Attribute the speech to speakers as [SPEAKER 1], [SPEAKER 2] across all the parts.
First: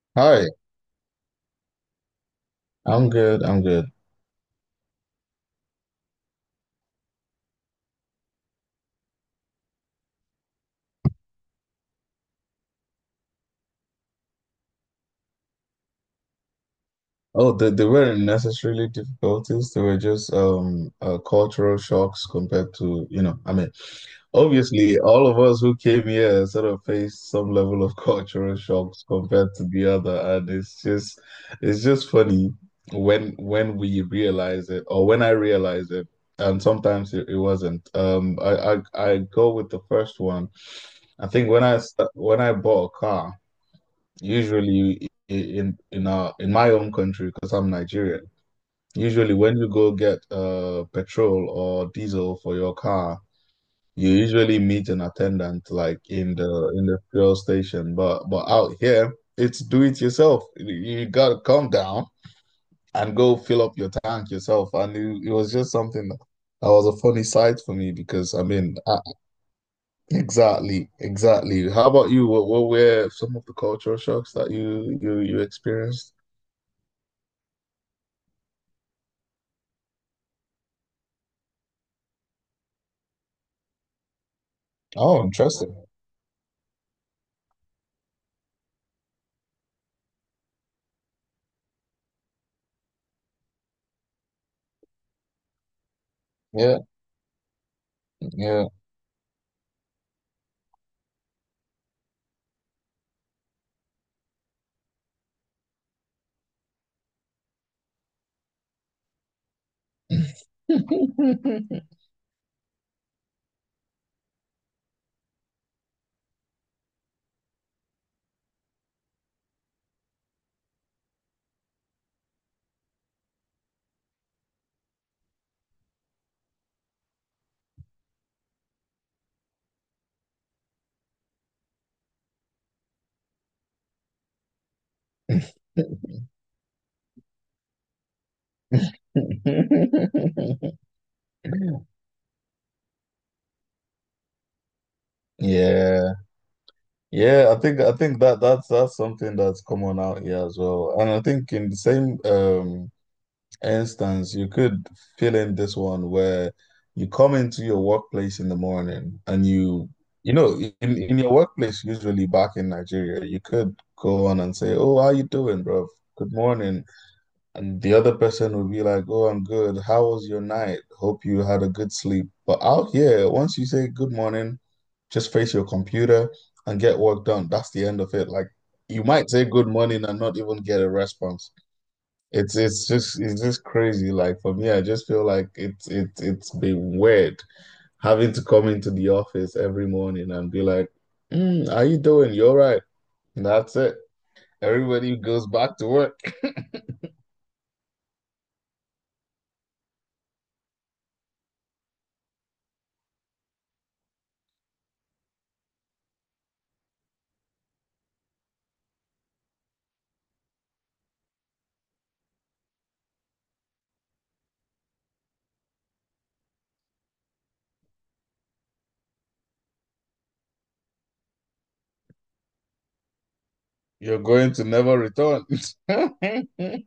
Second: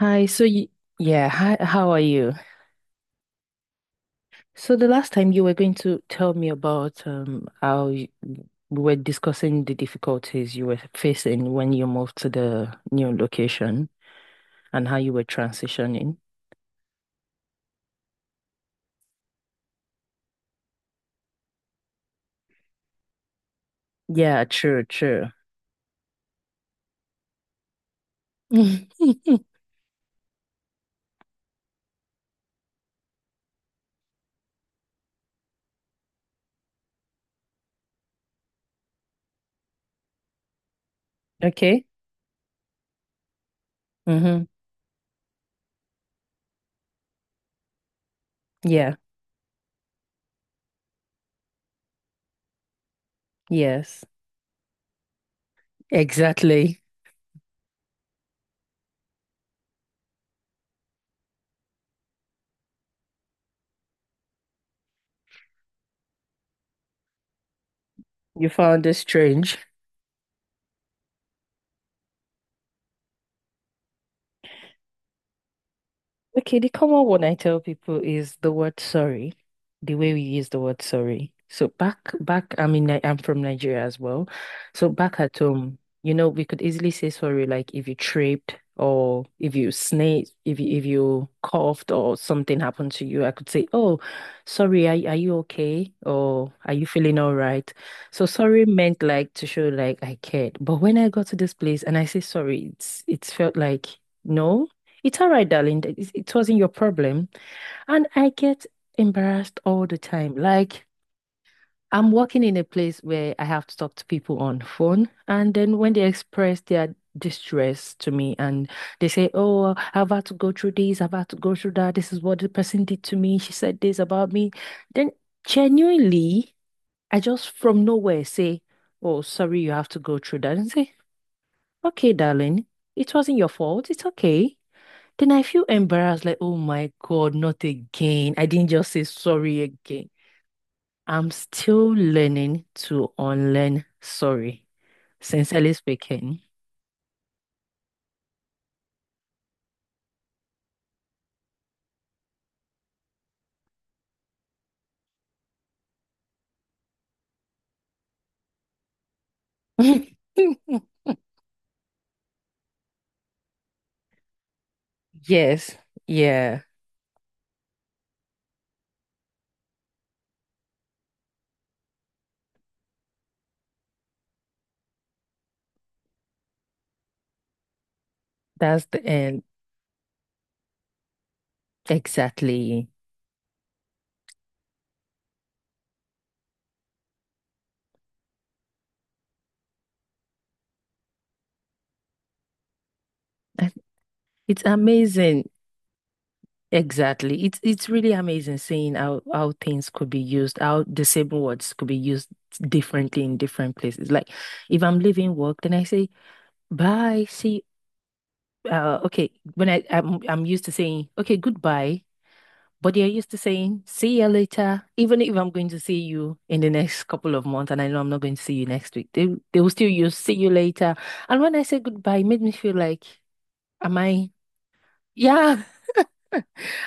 [SPEAKER 1] Hi, so
[SPEAKER 2] Hi,
[SPEAKER 1] you, yeah, hi, how are you?
[SPEAKER 2] I'm good. I'm good.
[SPEAKER 1] So the last time you were going to tell me about how you, we were discussing the difficulties you were facing when you moved to the new location and how you were transitioning.
[SPEAKER 2] Oh, they weren't necessarily difficulties. They were just cultural shocks compared to, I mean,
[SPEAKER 1] Yeah, true,
[SPEAKER 2] obviously all
[SPEAKER 1] true.
[SPEAKER 2] of us who came here sort of faced some level of cultural shocks
[SPEAKER 1] Mhm.
[SPEAKER 2] compared to the other, and it's just funny when we realize it or when I realize it, and sometimes it wasn't. I go with the first one. I think
[SPEAKER 1] Okay.
[SPEAKER 2] when I bought a car.
[SPEAKER 1] Mm-hmm.
[SPEAKER 2] Usually in my own country, because I'm Nigerian,
[SPEAKER 1] Yeah,
[SPEAKER 2] usually when you go get petrol or diesel for your car,
[SPEAKER 1] yes,
[SPEAKER 2] you usually meet an attendant like in the
[SPEAKER 1] exactly.
[SPEAKER 2] in the fuel station. But out here, it's do it yourself. You gotta come down and go fill up your tank yourself. And it was just something that was a funny sight for me because I
[SPEAKER 1] You
[SPEAKER 2] mean,
[SPEAKER 1] found it strange.
[SPEAKER 2] exactly, exactly. How about you? What were some of the cultural shocks that you experienced?
[SPEAKER 1] Okay, the common one I tell people is the word sorry, the way we use the word sorry. So back, I'm from Nigeria as well. So back
[SPEAKER 2] Oh,
[SPEAKER 1] at
[SPEAKER 2] interesting.
[SPEAKER 1] home, you know, we could easily say sorry, like if you tripped or if you sneezed, if you coughed or something happened to you, I could say, "Oh, sorry, are you okay? Or are
[SPEAKER 2] Yeah,
[SPEAKER 1] you feeling all right?" So sorry
[SPEAKER 2] yeah.
[SPEAKER 1] meant like to show like I cared. But when I got to this place and I say sorry, it's felt like no. It's all right, darling. It wasn't your problem. And I get embarrassed all the time. Like, I'm working in a place where I have to talk to people on phone. And then when they express their distress to me and they say, "Oh, I've had to go through this, I've had to go through that. This is what the person did to me. She said this about me." Then genuinely, I just from nowhere say, "Oh, sorry, you have to go through that." And say, "Okay, darling, it wasn't your fault. It's okay." Then I feel embarrassed, like, oh my God, not again. I didn't just say sorry again. I'm still learning to unlearn sorry, sincerely
[SPEAKER 2] Yeah.
[SPEAKER 1] speaking.
[SPEAKER 2] Yeah, I think that's something that's common out here as well. And I think in the same instance, you could fill in this one where you come into your workplace in the morning and in, in your workplace usually back in Nigeria, you could go on and say, "Oh, how you doing,
[SPEAKER 1] Yes,
[SPEAKER 2] bro? Good
[SPEAKER 1] yeah,
[SPEAKER 2] morning." And the other person would be like, "Oh, I'm good. How was your night? Hope you had a good sleep." But out here, once you say good morning, just face your computer and get work done. That's the end of it. Like
[SPEAKER 1] that's
[SPEAKER 2] you
[SPEAKER 1] the
[SPEAKER 2] might
[SPEAKER 1] end.
[SPEAKER 2] say good morning and not even get a response. It's it's
[SPEAKER 1] Exactly.
[SPEAKER 2] just it's just crazy. Like for me, I just feel like it's been weird having to come into the office every morning and be like, how you doing? You're right. And
[SPEAKER 1] I-
[SPEAKER 2] that's it.
[SPEAKER 1] It's
[SPEAKER 2] Everybody goes
[SPEAKER 1] amazing.
[SPEAKER 2] back to work.
[SPEAKER 1] Exactly. It's really amazing seeing how things could be used, how the same words could be used differently in different places. Like if I'm leaving work, then I say bye, see okay, when I'm used to saying okay, goodbye, but they're used to saying see you later, even if I'm going to see you in the next couple of months and I know I'm not going to see you next week. They will still use see you later. And when I say goodbye, it made me feel like, am
[SPEAKER 2] You're
[SPEAKER 1] I
[SPEAKER 2] going to never return.
[SPEAKER 1] yeah,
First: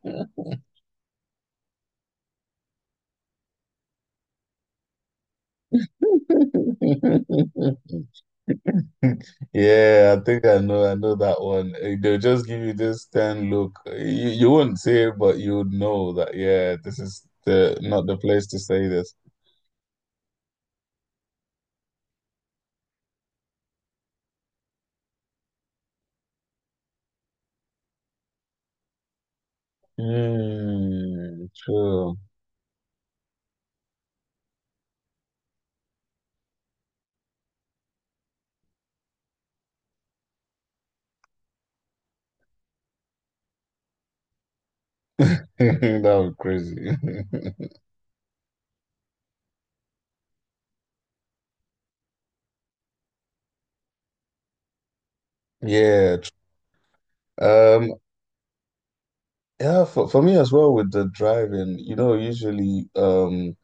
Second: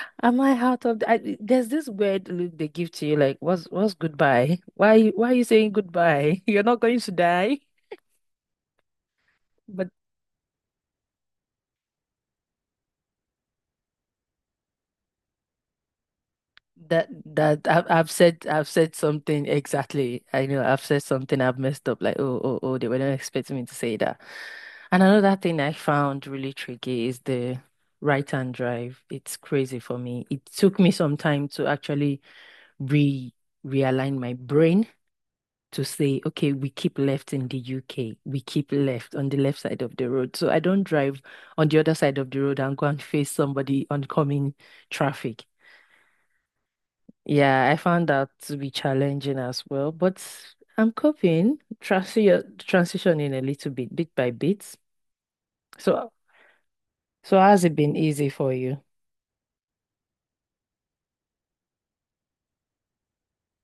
[SPEAKER 1] am I out of the, I, there's this weird look they give to you like what's goodbye? Why are you saying goodbye? You're not going to die. But
[SPEAKER 2] Yeah, I think I know. I know that one. They'll just give you this ten look. You wouldn't say it, but you would know that. Yeah, this
[SPEAKER 1] That
[SPEAKER 2] is
[SPEAKER 1] that
[SPEAKER 2] the not the place to
[SPEAKER 1] I've
[SPEAKER 2] say
[SPEAKER 1] said
[SPEAKER 2] this.
[SPEAKER 1] something exactly. I know I've said something I've messed up. Like oh, they were not expecting me to say that. And another thing I found really tricky is the right-hand drive. It's crazy for me. It took me some time
[SPEAKER 2] Hmm.
[SPEAKER 1] to
[SPEAKER 2] True.
[SPEAKER 1] actually re realign my brain to say, okay, we keep left in the UK. We keep left on the left side of the road. So I don't drive on the other side of the road and go and face somebody oncoming traffic.
[SPEAKER 2] That was crazy.
[SPEAKER 1] Yeah, I found that to be challenging as well, but I'm coping, transitioning a little bit, bit by bit. So,
[SPEAKER 2] Yeah. tr-
[SPEAKER 1] has it been
[SPEAKER 2] Um.
[SPEAKER 1] easy for you?
[SPEAKER 2] Yeah. For me as well with the driving, usually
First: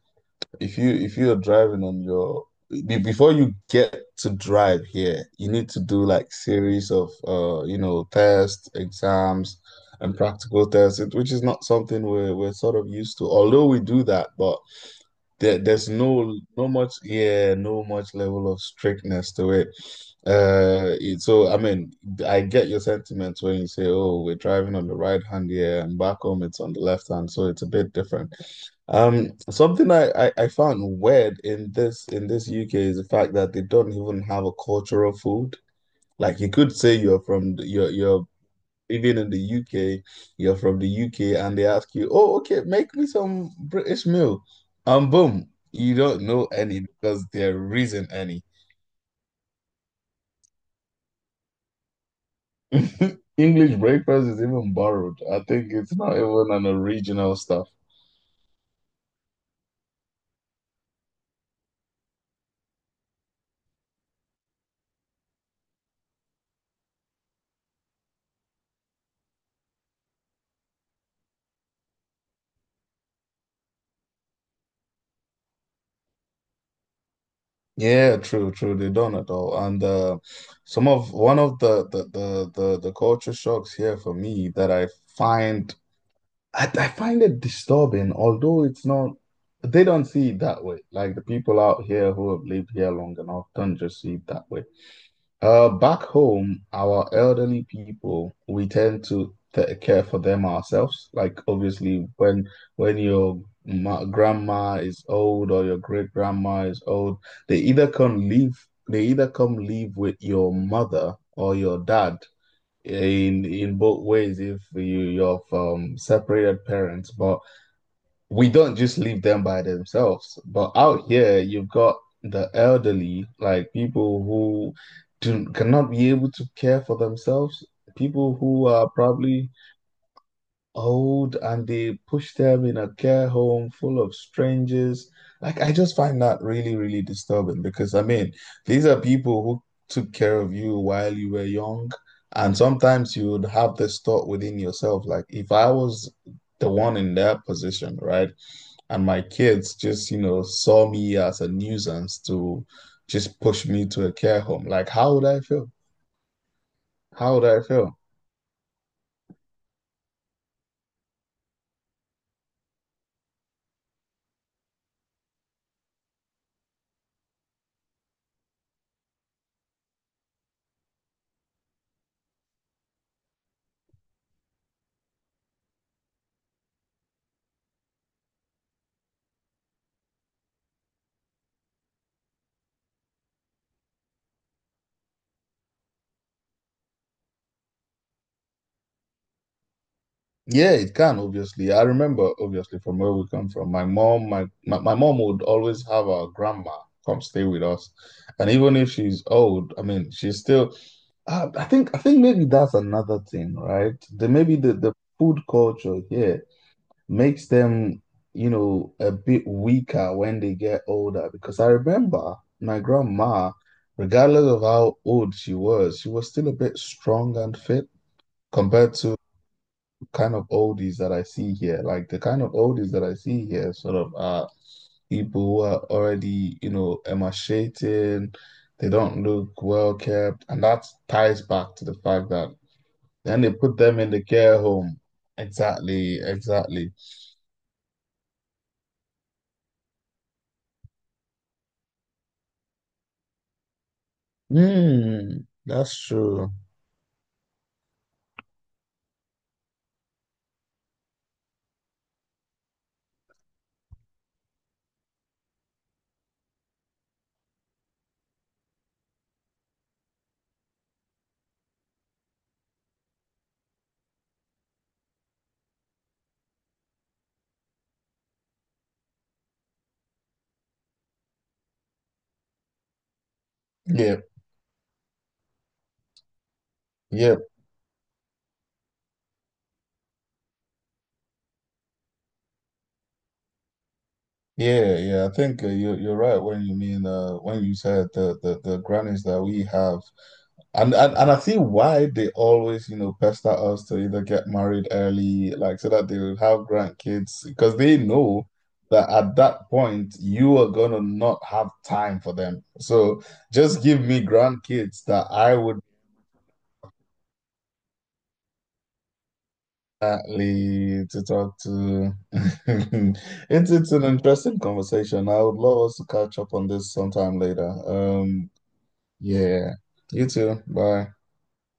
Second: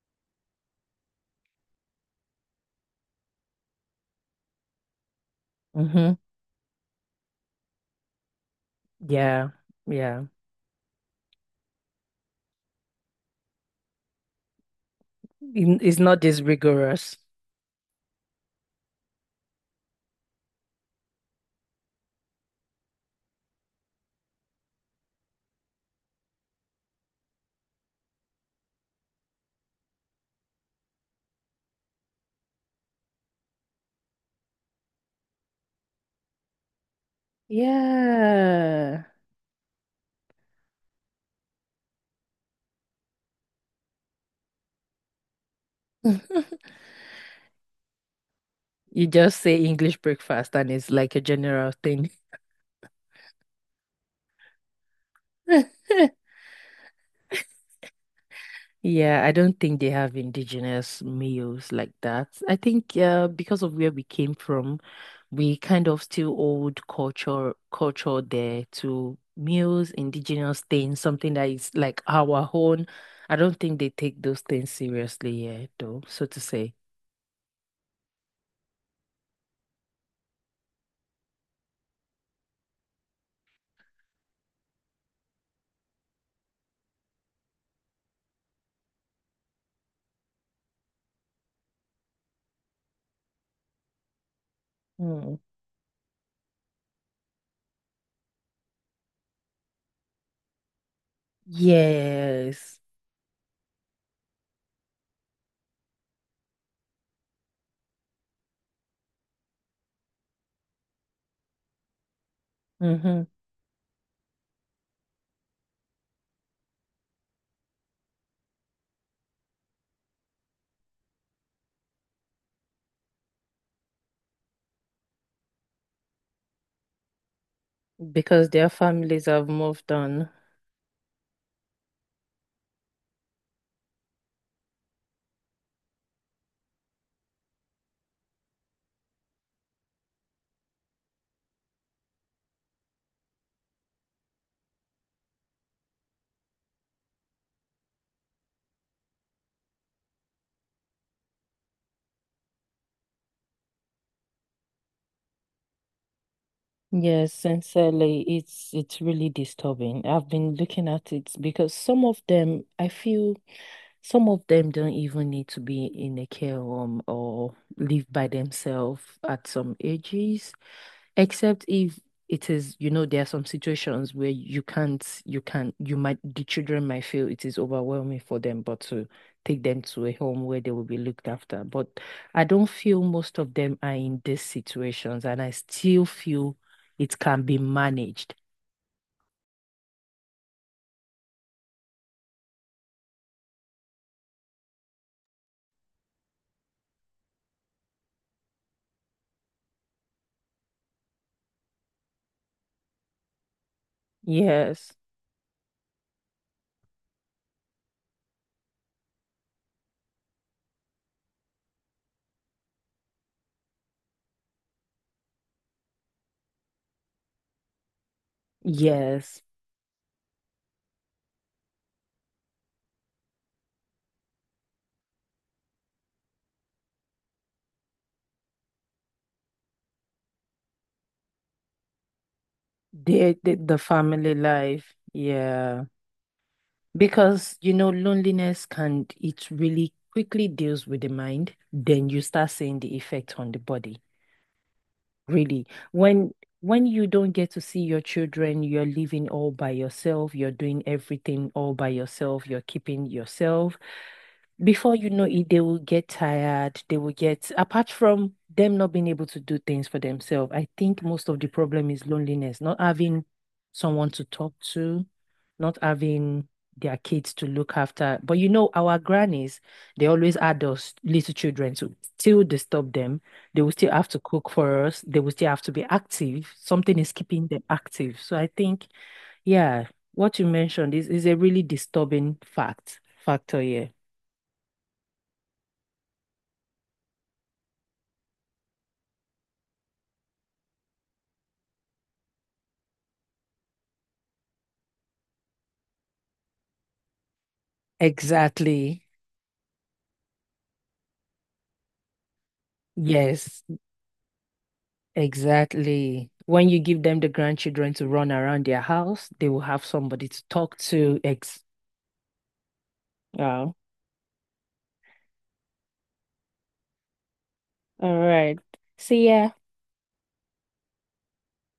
[SPEAKER 2] if you are driving on your before you get to drive here, you need to do
[SPEAKER 1] Hmm.
[SPEAKER 2] like series of tests,
[SPEAKER 1] Yeah,
[SPEAKER 2] exams, and
[SPEAKER 1] yeah.
[SPEAKER 2] practical tests, which is not something we're sort of used to. Although we do that, but there,
[SPEAKER 1] In-
[SPEAKER 2] there's
[SPEAKER 1] It's not
[SPEAKER 2] no
[SPEAKER 1] this
[SPEAKER 2] no much
[SPEAKER 1] rigorous.
[SPEAKER 2] yeah no much level of strictness to it. So I mean, I get your sentiments when you say, "Oh, we're driving on the right hand here, and back home it's on the left hand," so it's a bit different. Something I found weird in this UK is the fact that they don't even have a cultural food. Like you could say you're you're
[SPEAKER 1] Yeah.
[SPEAKER 2] even in the UK, you're from the UK, and they ask you, "Oh, okay, make me some British meal," and boom, you don't know any because there isn't any.
[SPEAKER 1] You just say English breakfast and it's like a general thing.
[SPEAKER 2] English breakfast is even borrowed. I think it's not even an original stuff.
[SPEAKER 1] Yeah, I don't think they have indigenous meals like that. I think because of where we came from. We kind of still hold culture there to muse indigenous things, something that is like our own. I don't think they take those things seriously here, though, so to say.
[SPEAKER 2] Yeah, true, true. They don't at all. And some of one of the culture shocks here for me that find I find it disturbing, although it's not, they don't see it that way. Like the people out here who have lived here long enough don't just see it that way.
[SPEAKER 1] Mm.
[SPEAKER 2] Back home, our elderly people, we tend to care for them ourselves. Like obviously, when
[SPEAKER 1] Yes.
[SPEAKER 2] when your ma grandma is old or your great grandma is old, they either come live they either come live with your mother or your dad.
[SPEAKER 1] Hmm.
[SPEAKER 2] In both ways, if you're from separated parents, but we don't just leave them by themselves. But out here, you've got the elderly, like people who do cannot be able to care for themselves, people
[SPEAKER 1] Because
[SPEAKER 2] who
[SPEAKER 1] their
[SPEAKER 2] are
[SPEAKER 1] families have
[SPEAKER 2] probably
[SPEAKER 1] moved on.
[SPEAKER 2] old and they push them in a care home full of strangers. Like I just find that really, really disturbing because I mean, these are people who took care of you while you were young. And sometimes you would have this thought within yourself, like if I was the one in their position, right? And my kids just saw me as a nuisance to just push me to a care home. Like, how would I feel?
[SPEAKER 1] Yes,
[SPEAKER 2] How would I feel?
[SPEAKER 1] sincerely, it's really disturbing. I've been looking at it because some of them, I feel some of them don't even need to be in a care home or live by themselves at some ages, except if it is, you know, there are some situations where you can't, you can't, you might, the children might feel it is overwhelming for them, but to take them to a home where they will be looked after. But I don't feel most of them are in these situations, and I still feel it can be managed.
[SPEAKER 2] Yeah, it can, obviously. I remember, obviously, from where we come from. My mom would always have our grandma come stay with us. And even if she's old, I mean, she's still, I think maybe that's another thing, right? The, maybe the,
[SPEAKER 1] Yes,
[SPEAKER 2] the food culture here makes them a bit weaker when they get older. Because I remember my grandma, regardless of how old she was still a bit strong and fit compared to
[SPEAKER 1] yes,
[SPEAKER 2] kind of oldies that I see here. Like the kind of oldies that I see here sort of are people who are already emaciated. They don't look well kept. And that ties back to the fact that
[SPEAKER 1] they,
[SPEAKER 2] then they
[SPEAKER 1] the
[SPEAKER 2] put them in the
[SPEAKER 1] family
[SPEAKER 2] care
[SPEAKER 1] life,
[SPEAKER 2] home.
[SPEAKER 1] yeah.
[SPEAKER 2] Exactly, exactly.
[SPEAKER 1] Because, you know, loneliness can, it really quickly deals with the mind. Then you start seeing the effect on the body.
[SPEAKER 2] Mm,
[SPEAKER 1] Really.
[SPEAKER 2] that's
[SPEAKER 1] When
[SPEAKER 2] true.
[SPEAKER 1] when you don't get to see your children, you're living all by yourself, you're doing everything all by yourself, you're keeping yourself. Before you know it, they will get tired. They will get, apart from them not being able to do things for themselves, I think most of the problem is loneliness, not having someone to talk to, not having their kids to look after. But you know, our grannies, they always had us little children to still disturb them. They will still have to
[SPEAKER 2] Yep,
[SPEAKER 1] cook for us. They will still have to be active. Something is
[SPEAKER 2] yep,
[SPEAKER 1] keeping them active. So I think, yeah, what you mentioned is, a really disturbing factor here.
[SPEAKER 2] yeah, yeah. I think you're right when you mean when you said the grannies that we have, and I see why they always pester us to either get married early, like so that they will have grandkids, because they know
[SPEAKER 1] Exactly.
[SPEAKER 2] that at that point you are gonna not have time for them. So
[SPEAKER 1] Yes,
[SPEAKER 2] just give me grandkids that I would.
[SPEAKER 1] exactly. When you give them the grandchildren to run around their house, they will have somebody to talk
[SPEAKER 2] Exactly
[SPEAKER 1] to.
[SPEAKER 2] to talk
[SPEAKER 1] Ex.
[SPEAKER 2] to. It's
[SPEAKER 1] Wow.
[SPEAKER 2] it's an interesting conversation. I would love us to catch up on this sometime later.
[SPEAKER 1] All right. See ya.
[SPEAKER 2] Yeah. You too. Bye.